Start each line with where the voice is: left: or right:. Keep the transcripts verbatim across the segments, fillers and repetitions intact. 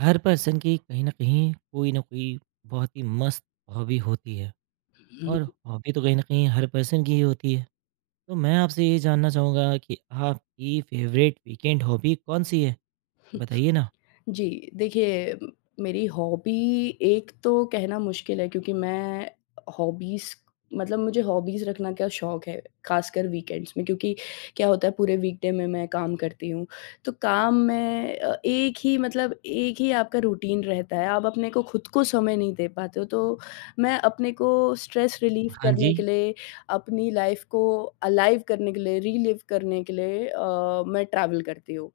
right: हर person की कहीं न कहीं कोई न कोई बहुत ही मस्त हॉबी होती है और हॉबी तो कहीं न कहीं हर पर्सन की ही होती है। तो मैं आपसे ये जानना चाहूँगा कि आपकी फ़ेवरेट वीकेंड हॉबी कौन-सी है?
left: हुँ,
right: बताइए ना।
left: जी देखिए म मेरी हॉबी एक तो कहना मुश्किल है क्योंकि मैं हॉबीज़ मतलब मुझे हॉबीज़ रखना का शौक है, खासकर वीकेंड्स में क्योंकि क्या होता है पूरे वीकडे में मैं काम करती हूँ। तो काम में अ, एक ही मतलब एक ही आपका रूटीन रहता है, आप अपने को खुद को समय नहीं दे पाते हो। तो मैं अपने को स्ट्रेस रिलीफ़
right: हाँ
left: करने
right: जी।
left: के लिए, अपनी लाइफ़ को अलाइव करने के लिए, रीलिव करने के लिए अ, मैं ट्रैवल करती हूँ।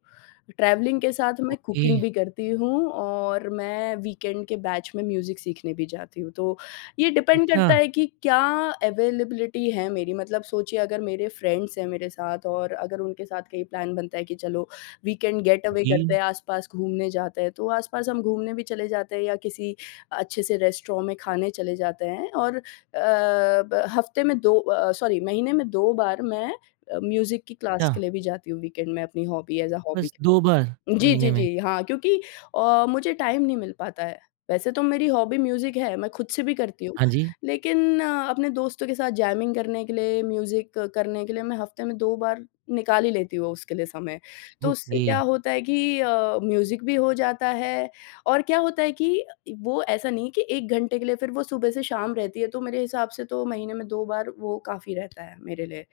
left: ट्रैवलिंग के साथ मैं
right: ओके।
left: कुकिंग भी करती हूँ और मैं वीकेंड के बैच में म्यूज़िक सीखने भी जाती हूँ। तो ये डिपेंड
right: अच्छा।
left: करता है कि क्या अवेलेबिलिटी है मेरी मतलब सोचिए अगर मेरे फ्रेंड्स हैं मेरे साथ और अगर उनके साथ कहीं प्लान बनता है कि चलो वीकेंड गेट अवे
right: जी।
left: करते हैं, आस-पास घूमने जाते हैं, तो आस-पास हम घूमने भी चले जाते हैं या किसी अच्छे से रेस्टोरेंट में खाने चले जाते हैं और अ, ब हफ़्ते में दो अ, सॉरी महीने में दो बार मैं अ, म्यूज़िक की क्लास
right: अच्छा।
left: के लिए भी जाती हूँ वीकेंड में अपनी हॉबी एज़ अ
right: बस
left: हॉबी।
right: दो बार
left: जी,
right: महीने
left: जी,
right: में।
left: जी। हाँ, क्योंकि अ, मुझे टाइम नहीं मिल पाता है। वैसे तो मेरी हॉबी म्यूज़िक है, मैं खुद से भी करती हूँ,
right: हाँ जी।
left: लेकिन अ, अपने दोस्तों के साथ जैमिंग करने के लिए, म्यूज़िक करने के लिए मैं हफ़्ते में दो बार निकाल ही लेती हूँ उसके लिए समय। तो उससे
right: ओके।
left: क्या होता है कि अ, म्यूज़िक भी हो जाता है और क्या होता है कि वो ऐसा नहीं कि एक घंटे के लिए, फिर वो सुबह से शाम रहती है, तो मेरे हिसाब से तो महीने में दो बार वो काफ़ी रहता है मेरे लिए।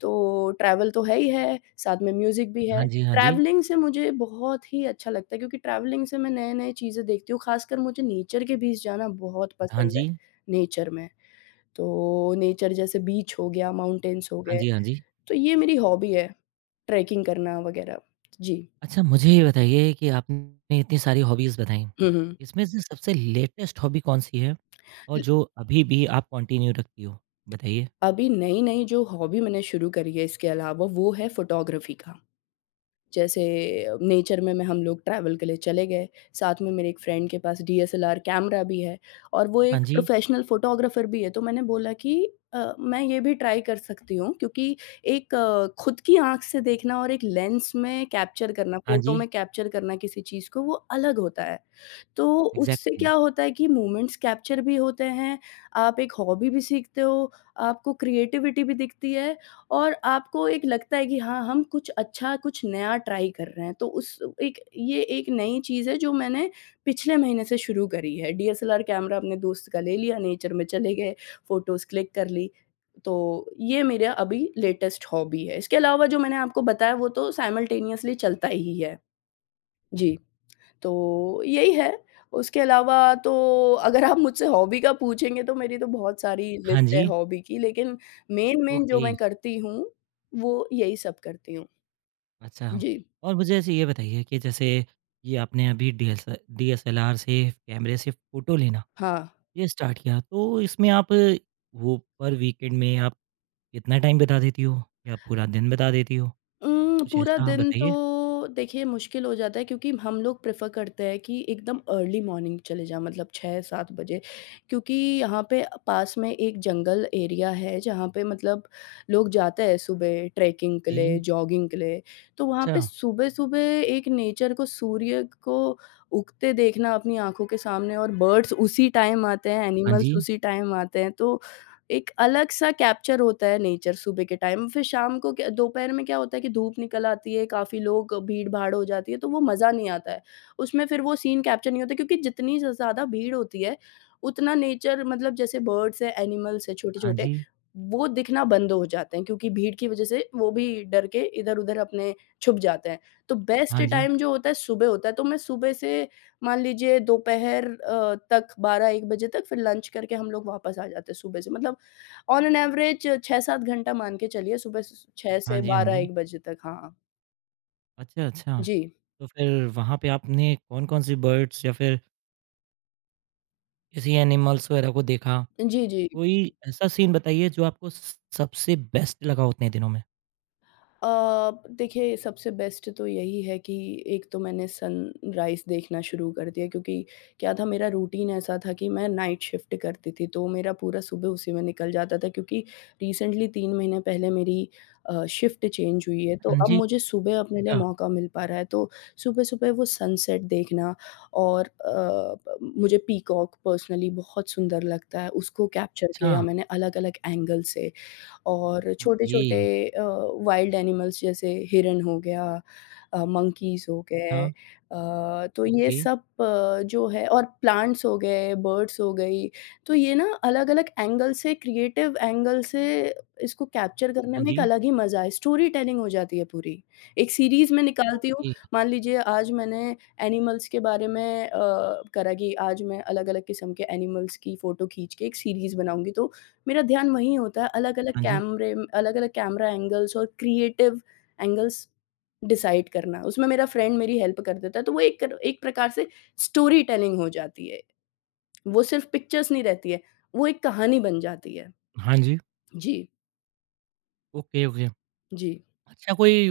left: तो ट्रैवल तो है ही है, साथ में म्यूज़िक भी
right: हाँ
left: है।
right: जी, हाँ जी।
left: ट्रैवलिंग से मुझे बहुत ही अच्छा लगता है क्योंकि ट्रैवलिंग से मैं नए-नए चीज़ें देखती हूँ, ख़ासकर मुझे नेचर के बीच जाना बहुत
right: हाँ
left: पसंद है,
right: जी।
left: नेचर में। तो नेचर जैसे बीच हो गया, माउंटेन्स हो
right: हाँ
left: गए,
right: जी, हाँ जी।
left: तो ये मेरी हॉबी है, ट्रैकिंग करना वग़ैरह। जी।
right: अच्छा, मुझे ये बताइए कि आपने इतनी सारी हॉबीज़ बताई,
left: हुँ, हुँ।
right: इसमें से सबसे लेटेस्ट हॉबी कौन-सी है? और
left: ल
right: जो अभी भी आप कंटिन्यू रखती हो? बताइए।
left: अभी नई-नई जो हॉबी मैंने शुरू करी है इसके अलावा वो है फ़ोटोग्राफ़ी का। जैसे नेचर में मैं हम लोग ट्रैवल के लिए चले गए, साथ में मेरे एक फ्रेंड के पास D S L R camera भी है और वो
right: हाँ
left: एक
right: जी,
left: प्रोफ़ेशनल फ़ोटोग्राफ़र भी है, तो मैंने बोला कि अ, मैं ये भी ट्राई कर सकती हूँ क्योंकि एक अ, खुद की आँख से देखना और एक लेंस में कैप्चर करना,
right: हाँ
left: फ़ोटो
right: जी,
left: में कैप्चर करना किसी चीज़ को, वो अलग होता है। तो उससे
right: एग्ज़ैक्टली।
left: क्या होता है कि मोमेंट्स कैप्चर भी होते हैं, आप एक हॉबी भी सीखते हो, आपको क्रिएटिविटी भी दिखती है और आपको एक लगता है कि हाँ, हम कुछ अच्छा, कुछ नया ट्राई कर रहे हैं। तो उस एक ये एक नई चीज़ है जो मैंने पिछले महीने से शुरू करी है। D S L R camera अपने दोस्त का ले लिया, नेचर में चले गए, फ़ोटोज़ क्लिक कर ली। तो ये मेरा अभी लेटेस्ट हॉबी है। इसके अलावा जो मैंने आपको बताया वो तो साइमल्टेनियसली चलता ही है। जी। तो यही है, उसके अलावा तो अगर आप मुझसे हॉबी का पूछेंगे तो मेरी तो बहुत सारी
right: हाँ
left: लिस्ट है
right: जी,
left: हॉबी की, लेकिन मेन-मेन जो
right: ओके,
left: मैं करती हूँ, वो यही सब करती हूँ।
right: अच्छा।
left: जी,
right: और मुझे ऐसे ये बताइए कि जैसे ये आपने अभी डीएस डीएसएलआर से, कैमरे से फ़ोटो लेना,
left: हाँ।
right: ये स्टार्ट किया, तो इसमें आप वो पर वीकेंड में आप कितना टाइम बिता देती हो या पूरा दिन बिता देती हो?
left: उम,
right: कुछ
left: पूरा
right: ऐसा आप
left: दिन तो
right: बताइए।
left: देखिए मुश्किल हो जाता है क्योंकि हम लोग प्रेफ़र करते हैं कि एकदम अर्ली मॉर्निंग चले जाएँ मतलब छह सात बजे क्योंकि यहाँ पे पास में एक जंगल एरिया है जहाँ पे मतलब लोग जाते हैं सुबह ट्रैकिंग के लिए,
right: जी,
left: जॉगिंग के लिए। तो वहाँ
right: अच्छा।
left: पे सुबह-सुबह एक नेचर को सूर्य को उगते देखना अपनी आँखों के सामने और बर्ड्स उसी टाइम आते हैं,
right: हाँ
left: एनिमल्स
right: जी।
left: उसी टाइम आते हैं तो एक अलग-सा कैप्चर होता है नेचर सुबह के टाइम, फिर शाम को क्या दोपहर में क्या होता है कि धूप निकल आती है, काफ़ी लोग भीड़-भाड़ हो जाती है, तो वो मज़ा नहीं आता है। उसमें फिर वो सीन कैप्चर नहीं होता क्योंकि जितनी ज़ ज़्यादा भीड़ होती है, उतना नेचर मतलब जैसे बर्ड्स हैं, एनिमल्स हैं
right: हाँ
left: छोटे-छोटे,
right: जी।
left: वो दिखना बंद हो जाते हैं क्योंकि भीड़ की वजह से वो भी डर के इधर-उधर अपने छुप जाते हैं। तो
right: हाँ
left: बेस्ट
right: जी।
left: टाइम जो होता है सुबह होता है, तो मैं सुबह से मान लीजिए दोपहर अ, तक बारह एक बजे तक फिर लंच करके हम लोग वापस आ जाते हैं सुबह से। मतलब ऑन एन एवरेज छह सात घंटा मान के चलिए सुबह स छह
right: हाँ
left: से
right: जी, हाँ जी।
left: बारह एक बजे तक, हाँ।
right: अच्छा, अच्छा।
left: जी।
right: तो फिर वहाँ पे आपने कौन-कौन सी बर्ड्स या फिर किसी एनिमल्स वगैरह को देखा?
left: जी, जी।
right: कोई ऐसा सीन बताइए जो आपको स सबसे बेस्ट लगा हो उतने दिनों में?
left: अ, देखिए सबसे बेस्ट तो यही है कि एक तो मैंने सनराइज़ देखना शुरू कर दिया क्योंकि क्या था मेरा रूटीन ऐसा था कि मैं नाइट शिफ्ट करती थी तो मेरा पूरा सुबह उसी में निकल जाता था क्योंकि रिसेंटली तीन महीने पहले मेरी अ, शिफ्ट चेंज हुई है तो
right: हाँ
left: अब
right: जी।
left: मुझे सुबह अपने लिए
right: क्या?
left: मौका मिल पा रहा है तो सुबह-सुबह वो सनसेट देखना और अ, ब मुझे पीकॉक पर्सनली बहुत सुंदर लगता है उसको कैप्चर किया
right: अच्छा।
left: मैंने अलग-अलग एंगल से। और
right: ओके।
left: छोटे-छोटे अ, वाइल्ड एनिमल्स जैसे हिरन हो गया अ, मंकीज़ हो गए
right: हाँ,
left: अ, तो ये
right: ओके।
left: सब अ, जो है और प्लांट्स हो गए, बर्ड्स हो गई, तो ये ना अलग-अलग एंगल से क्रिएटिव एंगल से इसको कैप्चर करने
right: हाँ
left: में एक
right: जी।
left: अलग ही मज़ा है, स्टोरी टेलिंग हो जाती है पूरी। एक सीरीज़ मैं निकालती हूँ,
right: ओके।
left: मान लीजिए आज मैंने एनिमल्स के बारे में अ, करा कि आज मैं अलग-अलग किस्म के एनिमल्स की फ़ोटो खींच के एक सीरीज़ बनाऊँगी तो मेरा ध्यान वहीं होता है, अलग-अलग
right: हाँ जी।
left: कैमरे अलग-अलग कैमरा एंगल्स और क्रिएटिव एंगल्स डिसाइड करना। उसमें मेरा फ्रेंड मेरी हेल्प कर देता है, तो वो एक एक प्रकार से स्टोरी टेलिंग हो जाती है। वो सिर्फ़ पिक्चर्स नहीं रहती है, वो एक कहानी बन जाती है।
right: हाँ जी।
left: जी,
right: ओके, ओके।
left: जी।
right: अच्छा कोई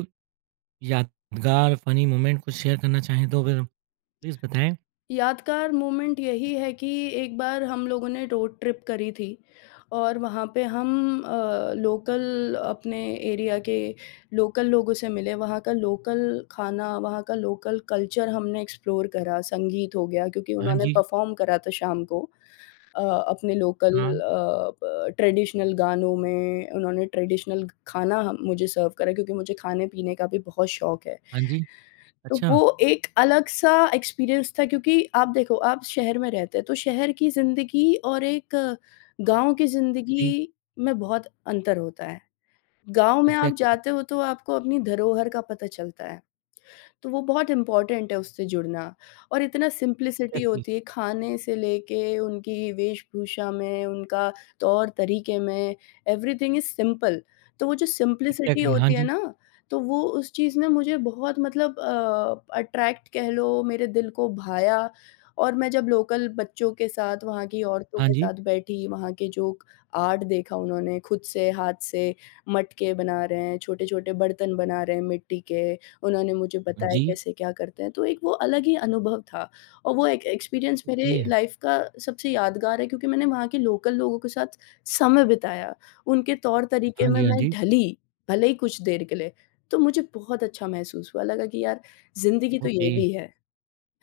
right: यादगार फ़नी मोमेंट कुछ शेयर करना चाहें तो फिर प्लीज़ बताएँ?
left: यादगार मोमेंट यही है कि एक बार हम लोगों ने रोड ट्रिप करी थी और वहाँ पे हम अ, लोकल अपने एरिया के लोकल लोगों से मिले वहाँ का लोकल खाना वहाँ का लोकल कल्चर हमने एक्सप्लोर करा संगीत हो गया क्योंकि
right: हाँ
left: उन्होंने
right: जी।
left: परफॉर्म करा था शाम को अ, अपने लोकल
right: हाँ।
left: ट्रेडिशनल गानों में उन्होंने ट्रेडिशनल खाना हम मुझे सर्व करा क्योंकि मुझे खाने पीने का भी बहुत शौक है
right: हाँ जी।
left: तो वो
right: अच्छा।
left: एक अलग-सा एक्सपीरियंस था क्योंकि आप देखो, आप शहर में रहते हैं, तो शहर की ज़िंदगी और एक गाँव की
right: जी।
left: ज़िंदगी में बहुत अंतर होता है। गाँव में आप
right: एग्ज़ैक्टली,
left: जाते हो तो आपको अपनी धरोहर का पता चलता है। तो वो बहुत इम्पोर्टेंट है उससे जुड़ना और इतना सिम्प्लिसिटी
right: एग्ज़ैक्टली,
left: होती है खाने से लेके उनकी वेशभूषा में, उनका तौर-तरीके में, एवरीथिंग इज़ सिंपल। तो वो जो सिम्प्लिसिटी
right: एग्ज़ैक्टली। हाँ
left: होती है
right: जी।
left: ना, तो वो उस चीज़ ने मुझे बहुत मतलब अ, अट्रैक्ट कह लो, मेरे दिल को भाया और मैं जब लोकल बच्चों के साथ, वहाँ की औरतों
right: हाँ
left: के
right: जी।
left: साथ बैठी, वहाँ के जो आर्ट देखा उन्होंने खुद से, हाथ से मटके बना रहे हैं, छोटे-छोटे बर्तन बना रहे हैं मिट्टी के उन्होंने मुझे बताया
right: जी,
left: कैसे क्या करते हैं, तो एक वो अलग ही अनुभव था और वो एक एक्सपीरियंस
right: ओके।
left: मेरे लाइफ का सबसे यादगार है क्योंकि मैंने वहाँ के लोकल लोगों के साथ समय बिताया, उनके तौर-तरीके
right: हाँ
left: में
right: जी, हाँ
left: मैं
right: जी।
left: ढली, भले ही कुछ देर के लिए, तो मुझे बहुत अच्छा महसूस हुआ, लगा कि यार ज़िंदगी तो
right: ओके,
left: ये भी है।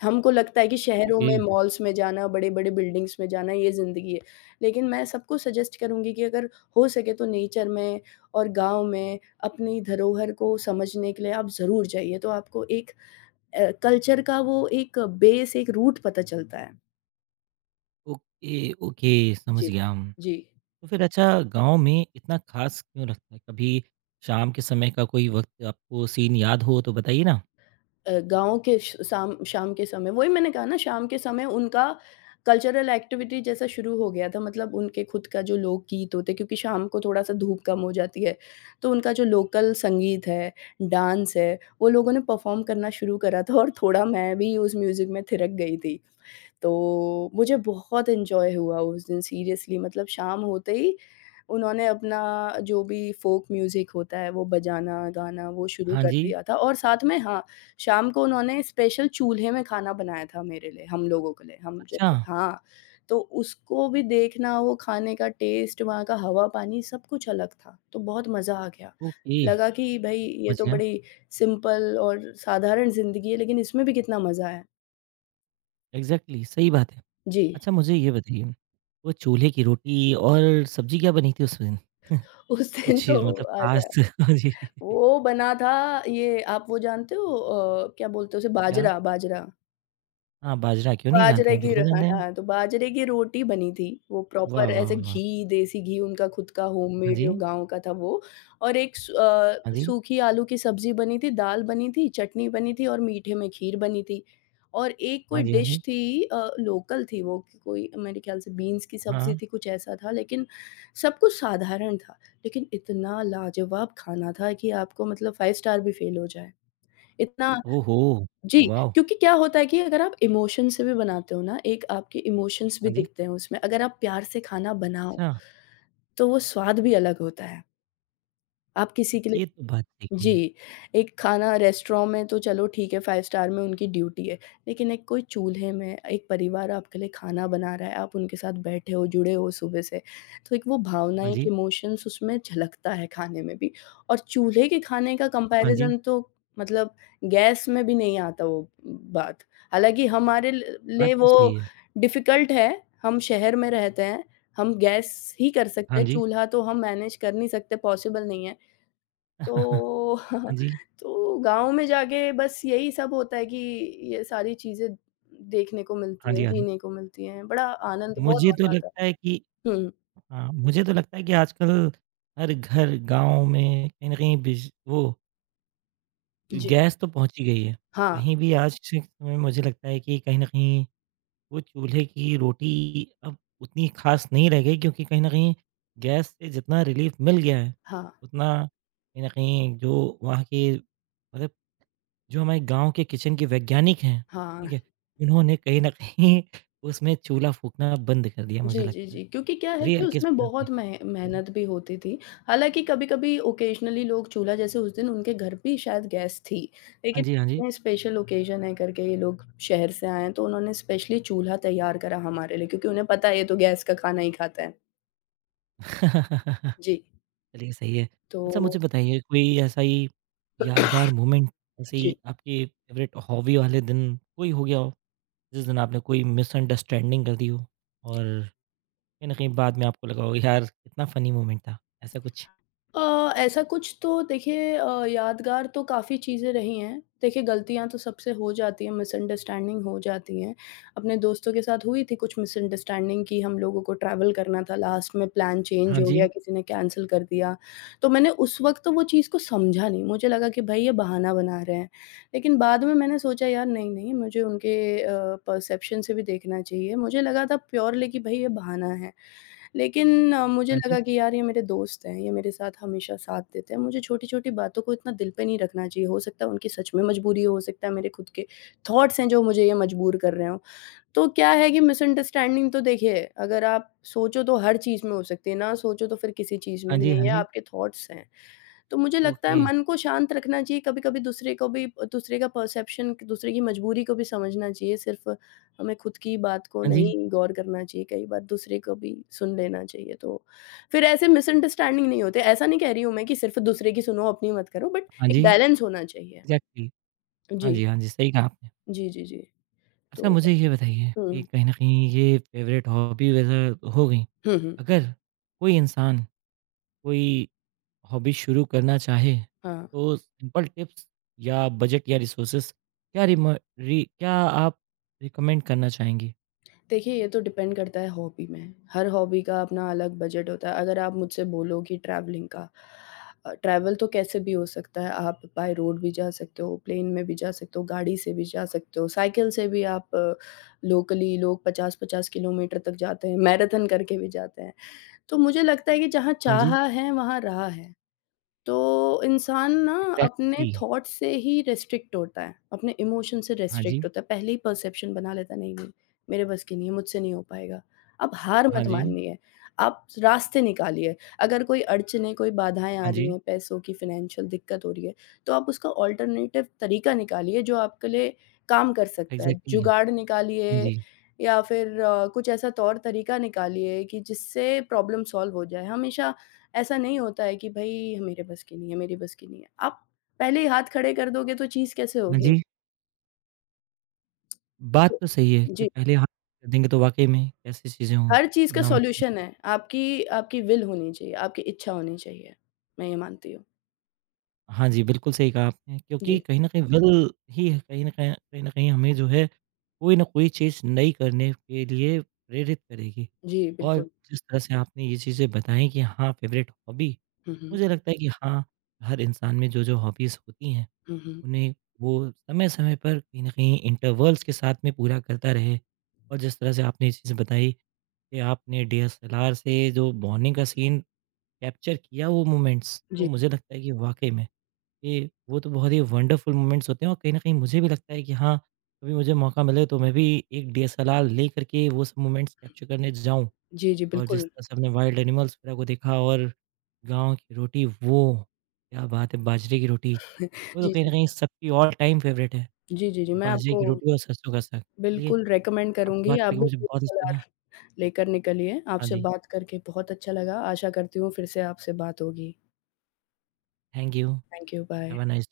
left: हमको लगता है कि शहरों
right: ओके,
left: में, मॉल्स में जाना, बड़े-बड़े बिल्डिंग्स में जाना ये ज़िंदगी है। लेकिन मैं सबको सजेस्ट करूँगी कि अगर हो सके तो नेचर में और गाँव में अपनी धरोहर को समझने के लिए आप ज़रूर जाइए, तो आपको एक अ, कल्चर का वो एक बेस, एक रूट पता चलता है।
right: ओके, ओके, समझ
left: जी।
right: गया। हम।
left: जी।
right: तो फिर अच्छा गाँव में इतना ख़ास क्यों रखते हैं? कभी शाम के समय का कोई वक़्त आपको सीन याद हो तो बताइए ना?
left: अ, गाँव के श शाम शाम के समय वही मैंने कहा ना शाम के समय उनका कल्चरल एक्टिविटी जैसा शुरू हो गया था मतलब उनके खुद का जो लोकगीत होते हैं क्योंकि शाम को थोड़ा-सा धूप कम हो जाती है, तो उनका जो लोकल संगीत है, डांस है, वो लोगों ने परफ़ॉर्म करना शुरू करा था और थोड़ा मैं भी उस म्यूज़िक में थिरक गई थी। तो मुझे बहुत एन्जॉय हुआ उस दिन सीरियसली मतलब शाम होते ही उन्होंने अपना जो भी फ़ोक म्यूज़िक होता है वो बजाना, गाना वो शुरू
right: हाँ
left: कर
right: जी।
left: दिया था और साथ में हाँ, शाम को उन्होंने स्पेशल चूल्हे में खाना बनाया था मेरे लिए, हम लोगों के लिए, हम जो
right: अच्छा,
left: हाँ, तो उसको भी देखना, वो खाने का टेस्ट, वहाँ का हवा-पानी सब कुछ अलग था, तो बहुत मज़ा आ गया।
right: ओके,
left: लगा कि भई ये
right: समझ
left: तो
right: गया।
left: बड़ी सिंपल और साधारण ज़िंदगी है लेकिन इसमें भी कितना मज़ा है।
right: एग्ज़ैक्टली सही बात है।
left: जी।
right: अच्छा मुझे ये बताइए, वो चूल्हे की रोटी और सब्ज़ी क्या बनी थी उस दिन?
left: उस दिन
right: कुछ
left: तो
right: मतलब ख़ास
left: आजा
right: हाँ जी।
left: वो बना था ये आप वो जानते हो अ, क्या बोलते हैं उसे
right: क्या?
left: बाजरा, बाजरा।
right: हाँ, बाजरा क्यों नहीं जानते
left: बाजरे
right: हैं,
left: की
right: बिल्कुल
left: र हाँ,
right: जानते हैं।
left: हाँ, तो बाजरे की रोटी बनी थी, वो
right: वाह,
left: प्रॉपर
right: वाह,
left: ऐसे
right: वाह! वाह।
left: घी, देसी घी उनका खुद का
right: हाँ
left: होममेड
right: जी,
left: जो गाँव का था वो और एक स
right: हाँ
left: अ,
right: जी।
left: सूखी आलू की सब्ज़ी बनी थी, दाल बनी थी, चटनी बनी थी और मीठे में खीर बनी थी और एक
right: हाँ
left: कोई
right: जी, हाँ
left: डिश
right: जी।
left: थी अ, लोकल थी वो कि कोई मेरे ख़्याल से बीन्स की सब्ज़ी
right: हाँ।
left: थी, कुछ ऐसा था लेकिन सब कुछ साधारण था, लेकिन इतना लाजवाब खाना था कि आपको मतलब फाइव स्टार भी फ़ेल हो जाए। इतना
right: ओहो!
left: जी,
right: वॉव!
left: क्योंकि क्या होता है कि अगर आप इमोशन से भी बनाते हो ना, एक आपके इमोशंस भी
right: हाँ जी।
left: दिखते हैं उसमें। अगर आप प्यार से खाना बनाओ,
right: अच्छा,
left: तो वो स्वाद भी अलग होता है। आप किसी के लिए
right: ये तो बात सही कही है।
left: जी, एक खाना रेस्टोरेंट में तो चलो ठीक है, फाइव स्टार में उनकी ड्यूटी है। लेकिन एक कोई चूल्हे में एक परिवार आपके लिए खाना बना रहा है, आप उनके साथ बैठे हो, जुड़े हो सुबह से। तो एक वो भावना,
right: हाँ
left: एक
right: जी,
left: इमोशंस उसमें झलकता है खाने में भी। और चूल्हे के खाने का
right: हाँ जी,
left: कंपैरिज़न तो मतलब गैस में भी नहीं आता वो बात। हालाँकि हमारे ल
right: बात
left: लिए
right: तो सही
left: वो
right: है।
left: डिफ़िकल्ट है, हम शहर में रहते हैं, हम गैस ही कर सकते
right: हाँ
left: हैं,
right: जी।
left: चूल्हा तो हम मैनेज कर नहीं सकते, पॉसिबल नहीं है। तो
right: हाँ जी,
left: तो गाँव में जाके बस यही सब होता है कि ये सारी चीज़ें देखने को
right: हाँ
left: मिलती
right: जी,
left: हैं,
right: हाँ जी।
left: जीने को मिलती हैं, बड़ा आनंद बहुत
right: मुझे तो
left: मज़ा आता
right: लगता है कि
left: है। हुँ,
right: हाँ, मुझे तो लगता है कि आजकल हर घर गाँव में कहीं न कहीं बिज वो
left: जी।
right: गैस तो पहुँच ही गई है।
left: हाँ,
right: कहीं भी आज के समय में मुझे लगता है कि कहीं न कहीं वो चूल्हे की रोटी अब उतनी खास नहीं रह गई क्योंकि कहीं न कहीं गैस से जितना रिलीफ़ मिल गया है,
left: हाँ,
right: उतना कहीं न कहीं जो वहाँ के मतलब जो हमारे गाँव के किचन के वैज्ञानिक हैं,
left: हाँ।
right: ठीक है? उन्होंने कहीं न कहीं उसमें चूल्हा फूँकना बंद कर दिया मुझे
left: जी, जी,
right: लगता है।
left: जी, क्योंकि क्या है कि
right: रेयर केस
left: उसमें
right: में आती है।
left: बहुत मेह
right: जी।
left: मेहनत भी होती थी। हालाँकि कभी-कभी ओकेजनली लोग चूल्हा जैसे उस दिन उनके घर भी शायद गैस थी,
right: हाँ
left: लेकिन
right: जी, हाँ जी।
left: इतने स्पेशल ओकेजन है करके ये लोग शहर से आए हैं, तो उन्होंने स्पेशली चूल्हा तैयार करा हमारे लिए क्योंकि उन्हें पता है ये तो गैस का खाना ही खाता है। जी।
right: चलिए सही है।
left: तो
right: अच्छा मुझे बताइए कोई ऐसा ही यादगार मोमेंट ऐसे
left: जी।
right: ही आपके फ़ेवरेट हॉबी वाले दिन कोई हो गया हो? जिस दिन आपने कोई मिसअंडरस्टैंडिंग कर दी हो और कहीं न कहीं बाद में आपको लगा हो यार कितना फ़नी मोमेंट था, ऐसा कुछ?
left: अ, ऐसा कुछ तो देखिए अ, यादगार तो काफ़ी चीज़ें रही हैं। देखिए गलतियाँ तो सबसे हो जाती हैं, मिसअंडरस्टैंडिंग हो जाती हैं। अपने दोस्तों के साथ हुई थी कुछ मिसअंडरस्टैंडिंग कि हम लोगों को ट्रैवल करना था, लास्ट में प्लान चेंज
right: हाँ
left: हो
right: जी,
left: गया, किसी ने कैंसल कर दिया। तो मैंने उस वक़्त तो वो चीज़ को समझा नहीं, मुझे लगा कि भई ये बहाना बना रहे हैं। लेकिन बाद में मैंने सोचा यार नहीं-नहीं मुझे उनके अ, परसेप्शन से भी देखना चाहिए। मुझे लगा था प्योरली कि भई ये बहाना है। लेकिन अ, मुझे
right: हाँ जी,
left: लगा कि यार ये मेरे दोस्त हैं, ये मेरे साथ हमेशा साथ देते हैं, मुझे छोटी-छोटी बातों को इतना दिल पे नहीं रखना चाहिए। हो सकता है उनकी सच में मजबूरी हो, हो सकता है मेरे खुद के थॉट्स हैं जो मुझे ये मजबूर कर रहे हों। तो क्या है कि मिसअंडरस्टैंडिंग तो देखिए, अगर आप सोचो तो हर चीज़ में हो सकती है, ना सोचो तो फिर किसी चीज़ में
right: हाँ
left: नहीं
right: जी,
left: है,
right: हाँ
left: ये
right: जी,
left: आपके थॉट्स हैं। तो मुझे लगता है
right: ओके,
left: मन को शांत रखना चाहिए, कभी-कभी दूसरे को भी दूसरे का परसेप्शन, दूसरे की मजबूरी को भी समझना चाहिए, सिर्फ़ हमें खुद की बात को
right: हाँ जी,
left: नहीं गौर करना चाहिए, कई बार दूसरे को भी सुन लेना चाहिए। तो फिर ऐसे मिसअंडरस्टैंडिंग नहीं होते, ऐसा नहीं कह रही हूँ मैं कि सिर्फ़ दूसरे की सुनो, अपनी मत करो, बट
right: हाँ
left: एक
right: जी,
left: बैलेंस होना चाहिए।
right: एग्ज़ैक्टली, हाँ
left: जी।
right: जी, हाँ जी, सही कहा आपने।
left: जी, जी, जी।
right: अच्छा
left: तो
right: मुझे ये बताइए कि
left: हुँ।
right: कहीं न कहीं ये फ़ेवरेट हॉबी वगैरह हो गई,
left: हुँ, हुँ।
right: अगर कोई इंसान कोई हॉबी शुरू करना चाहे,
left: हाँ।
right: तो सिंपल टिप्स या बजट या रिसोर्सेज़ क्या रिम री क्या आप रिकमेंड करना चाहेंगी?
left: देखिए, ये तो डिपेंड करता है हॉबी में। हर हॉबी का अपना अलग बजट होता है। अगर आप मुझसे बोलो कि ट्रैवलिंग का अ, ट्रैवल तो कैसे भी हो सकता है। आप बाय रोड भी जा सकते हो, प्लेन में भी जा सकते हो, गाड़ी से भी जा सकते हो, साइकिल से भी आप लोकली लोग पचास पचास किलोमीटर तक जाते हैं, मैराथन करके भी जाते हैं। तो मुझे लगता है कि जहाँ
right: हाँ जी।
left: चाहा है, वहाँ रहा है। तो इंसान ना अपने
right: एग्ज़ैक्टली
left: थॉट से ही रिस्ट्रिक्ट होता है, अपने इमोशन से
right: हाँ जी,
left: रिस्ट्रिक्ट होता है, पहले ही परसेप्शन बना लेता है नहीं-नहीं मेरे बस की नहीं है, मुझसे नहीं हो पाएगा। आप हार
right: हाँ
left: मत
right: जी,
left: मानिए, आप रास्ते निकालिए, अगर कोई अड़चनें, कोई बाधाएँ आ
right: हाँ
left: रही
right: जी,
left: हैं, पैसों की फ़ाइनेंशियल दिक्कत हो रही है, तो आप उसका ऑल्टरनेटिव तरीका निकालिए जो आपके लिए काम कर सकता है।
right: एग्ज़ैक्टली हाँ
left: जुगाड़ निकालिए
right: जी,
left: या फिर अ, कुछ ऐसा तौर तरीका निकालिए कि जिससे प्रॉब्लम सॉल्व हो जाए। हमेशा ऐसा नहीं होता है कि भई मेरे बस की नहीं है, मेरी बस की नहीं है। आप पहले ही हाथ खड़े कर दोगे तो चीज़ कैसे
right: हाँ
left: होगी?
right: जी। बात
left: तो
right: तो सही है कि
left: जी,
right: पहले हाथ कर देंगे तो वाक़ई में कैसी चीज़ें होंगी,
left: हर चीज़ का
right: नामुमकिन
left: सॉल्यूशन
right: चीज़।
left: है। आपकी आपकी विल होनी चाहिए, आपकी इच्छा होनी चाहिए। मैं ये मानती हूँ।
right: हाँ जी, बिल्कुल सही कहा आपने क्योंकि
left: जी,
right: कहीं न कहीं विल ही है कहीं न कहीं कहीं न कहीं हमें जो है कोई न कोई चीज़ नई करने के लिए प्रेरित करेगी।
left: जी
right: और
left: बिल्कुल।
right: जिस तरह से आपने ये चीज़ें बताई कि हाँ, फ़ेवरेट हॉबी,
left: हुँ, हुँ।
right: मुझे लगता है कि हाँ, हर इंसान में जो-जो हॉबीज़ होती हैं
left: हुँ, हुँ।
right: उन्हें वो समय-समय पर कहीं न कहीं इंटरवल्स के साथ में पूरा करता रहे। और जिस तरह से आपने ये चीज़ बताई कि आपने डीएसएलआर से जो मॉर्निंग का सीन कैप्चर किया वो मोमेंट्स, तो
left: जी।
right: मुझे लगता है कि वाक़ई में ये वो तो बहुत ही वंडरफुल मोमेंट्स होते हैं और कहीं न कहीं मुझे भी लगता है कि हाँ, कभी मुझे मौका मिले तो मैं भी एक डीएसएलआर लेकर के वो सब मोमेंट्स कैप्चर करने जाऊँ।
left: जी, जी
right: और जिस
left: बिल्कुल।
right: तरह से हमने वाइल्ड एनिमल्स वगैरह को देखा और गाँव की रोटी वो, क्या बात है बाजरे की रोटी, वो तो
left: जी,
right: कहीं न
left: जी।
right: कहीं सबकी ऑल टाइम फेवरेट है,
left: जी, जी, जी, मैं
right: बाजरे
left: आपको
right: की रोटी और सरसों का साग। चलिए
left: बिल्कुल रिकमेंड
right: आपसे
left: करूँगी।
right: बात
left: आप
right: करके
left: भी
right: मुझे
left: पूरी
right: बहुत अच्छा लगा।
left: सलाह लेकर निकलिए।
right: हाँ
left: आपसे
right: जी,
left: बात करके बहुत अच्छा लगा। आशा करती हूँ फिर से आपसे बात होगी।
right: Thank you,
left: thank you, bye.
right: Have a nice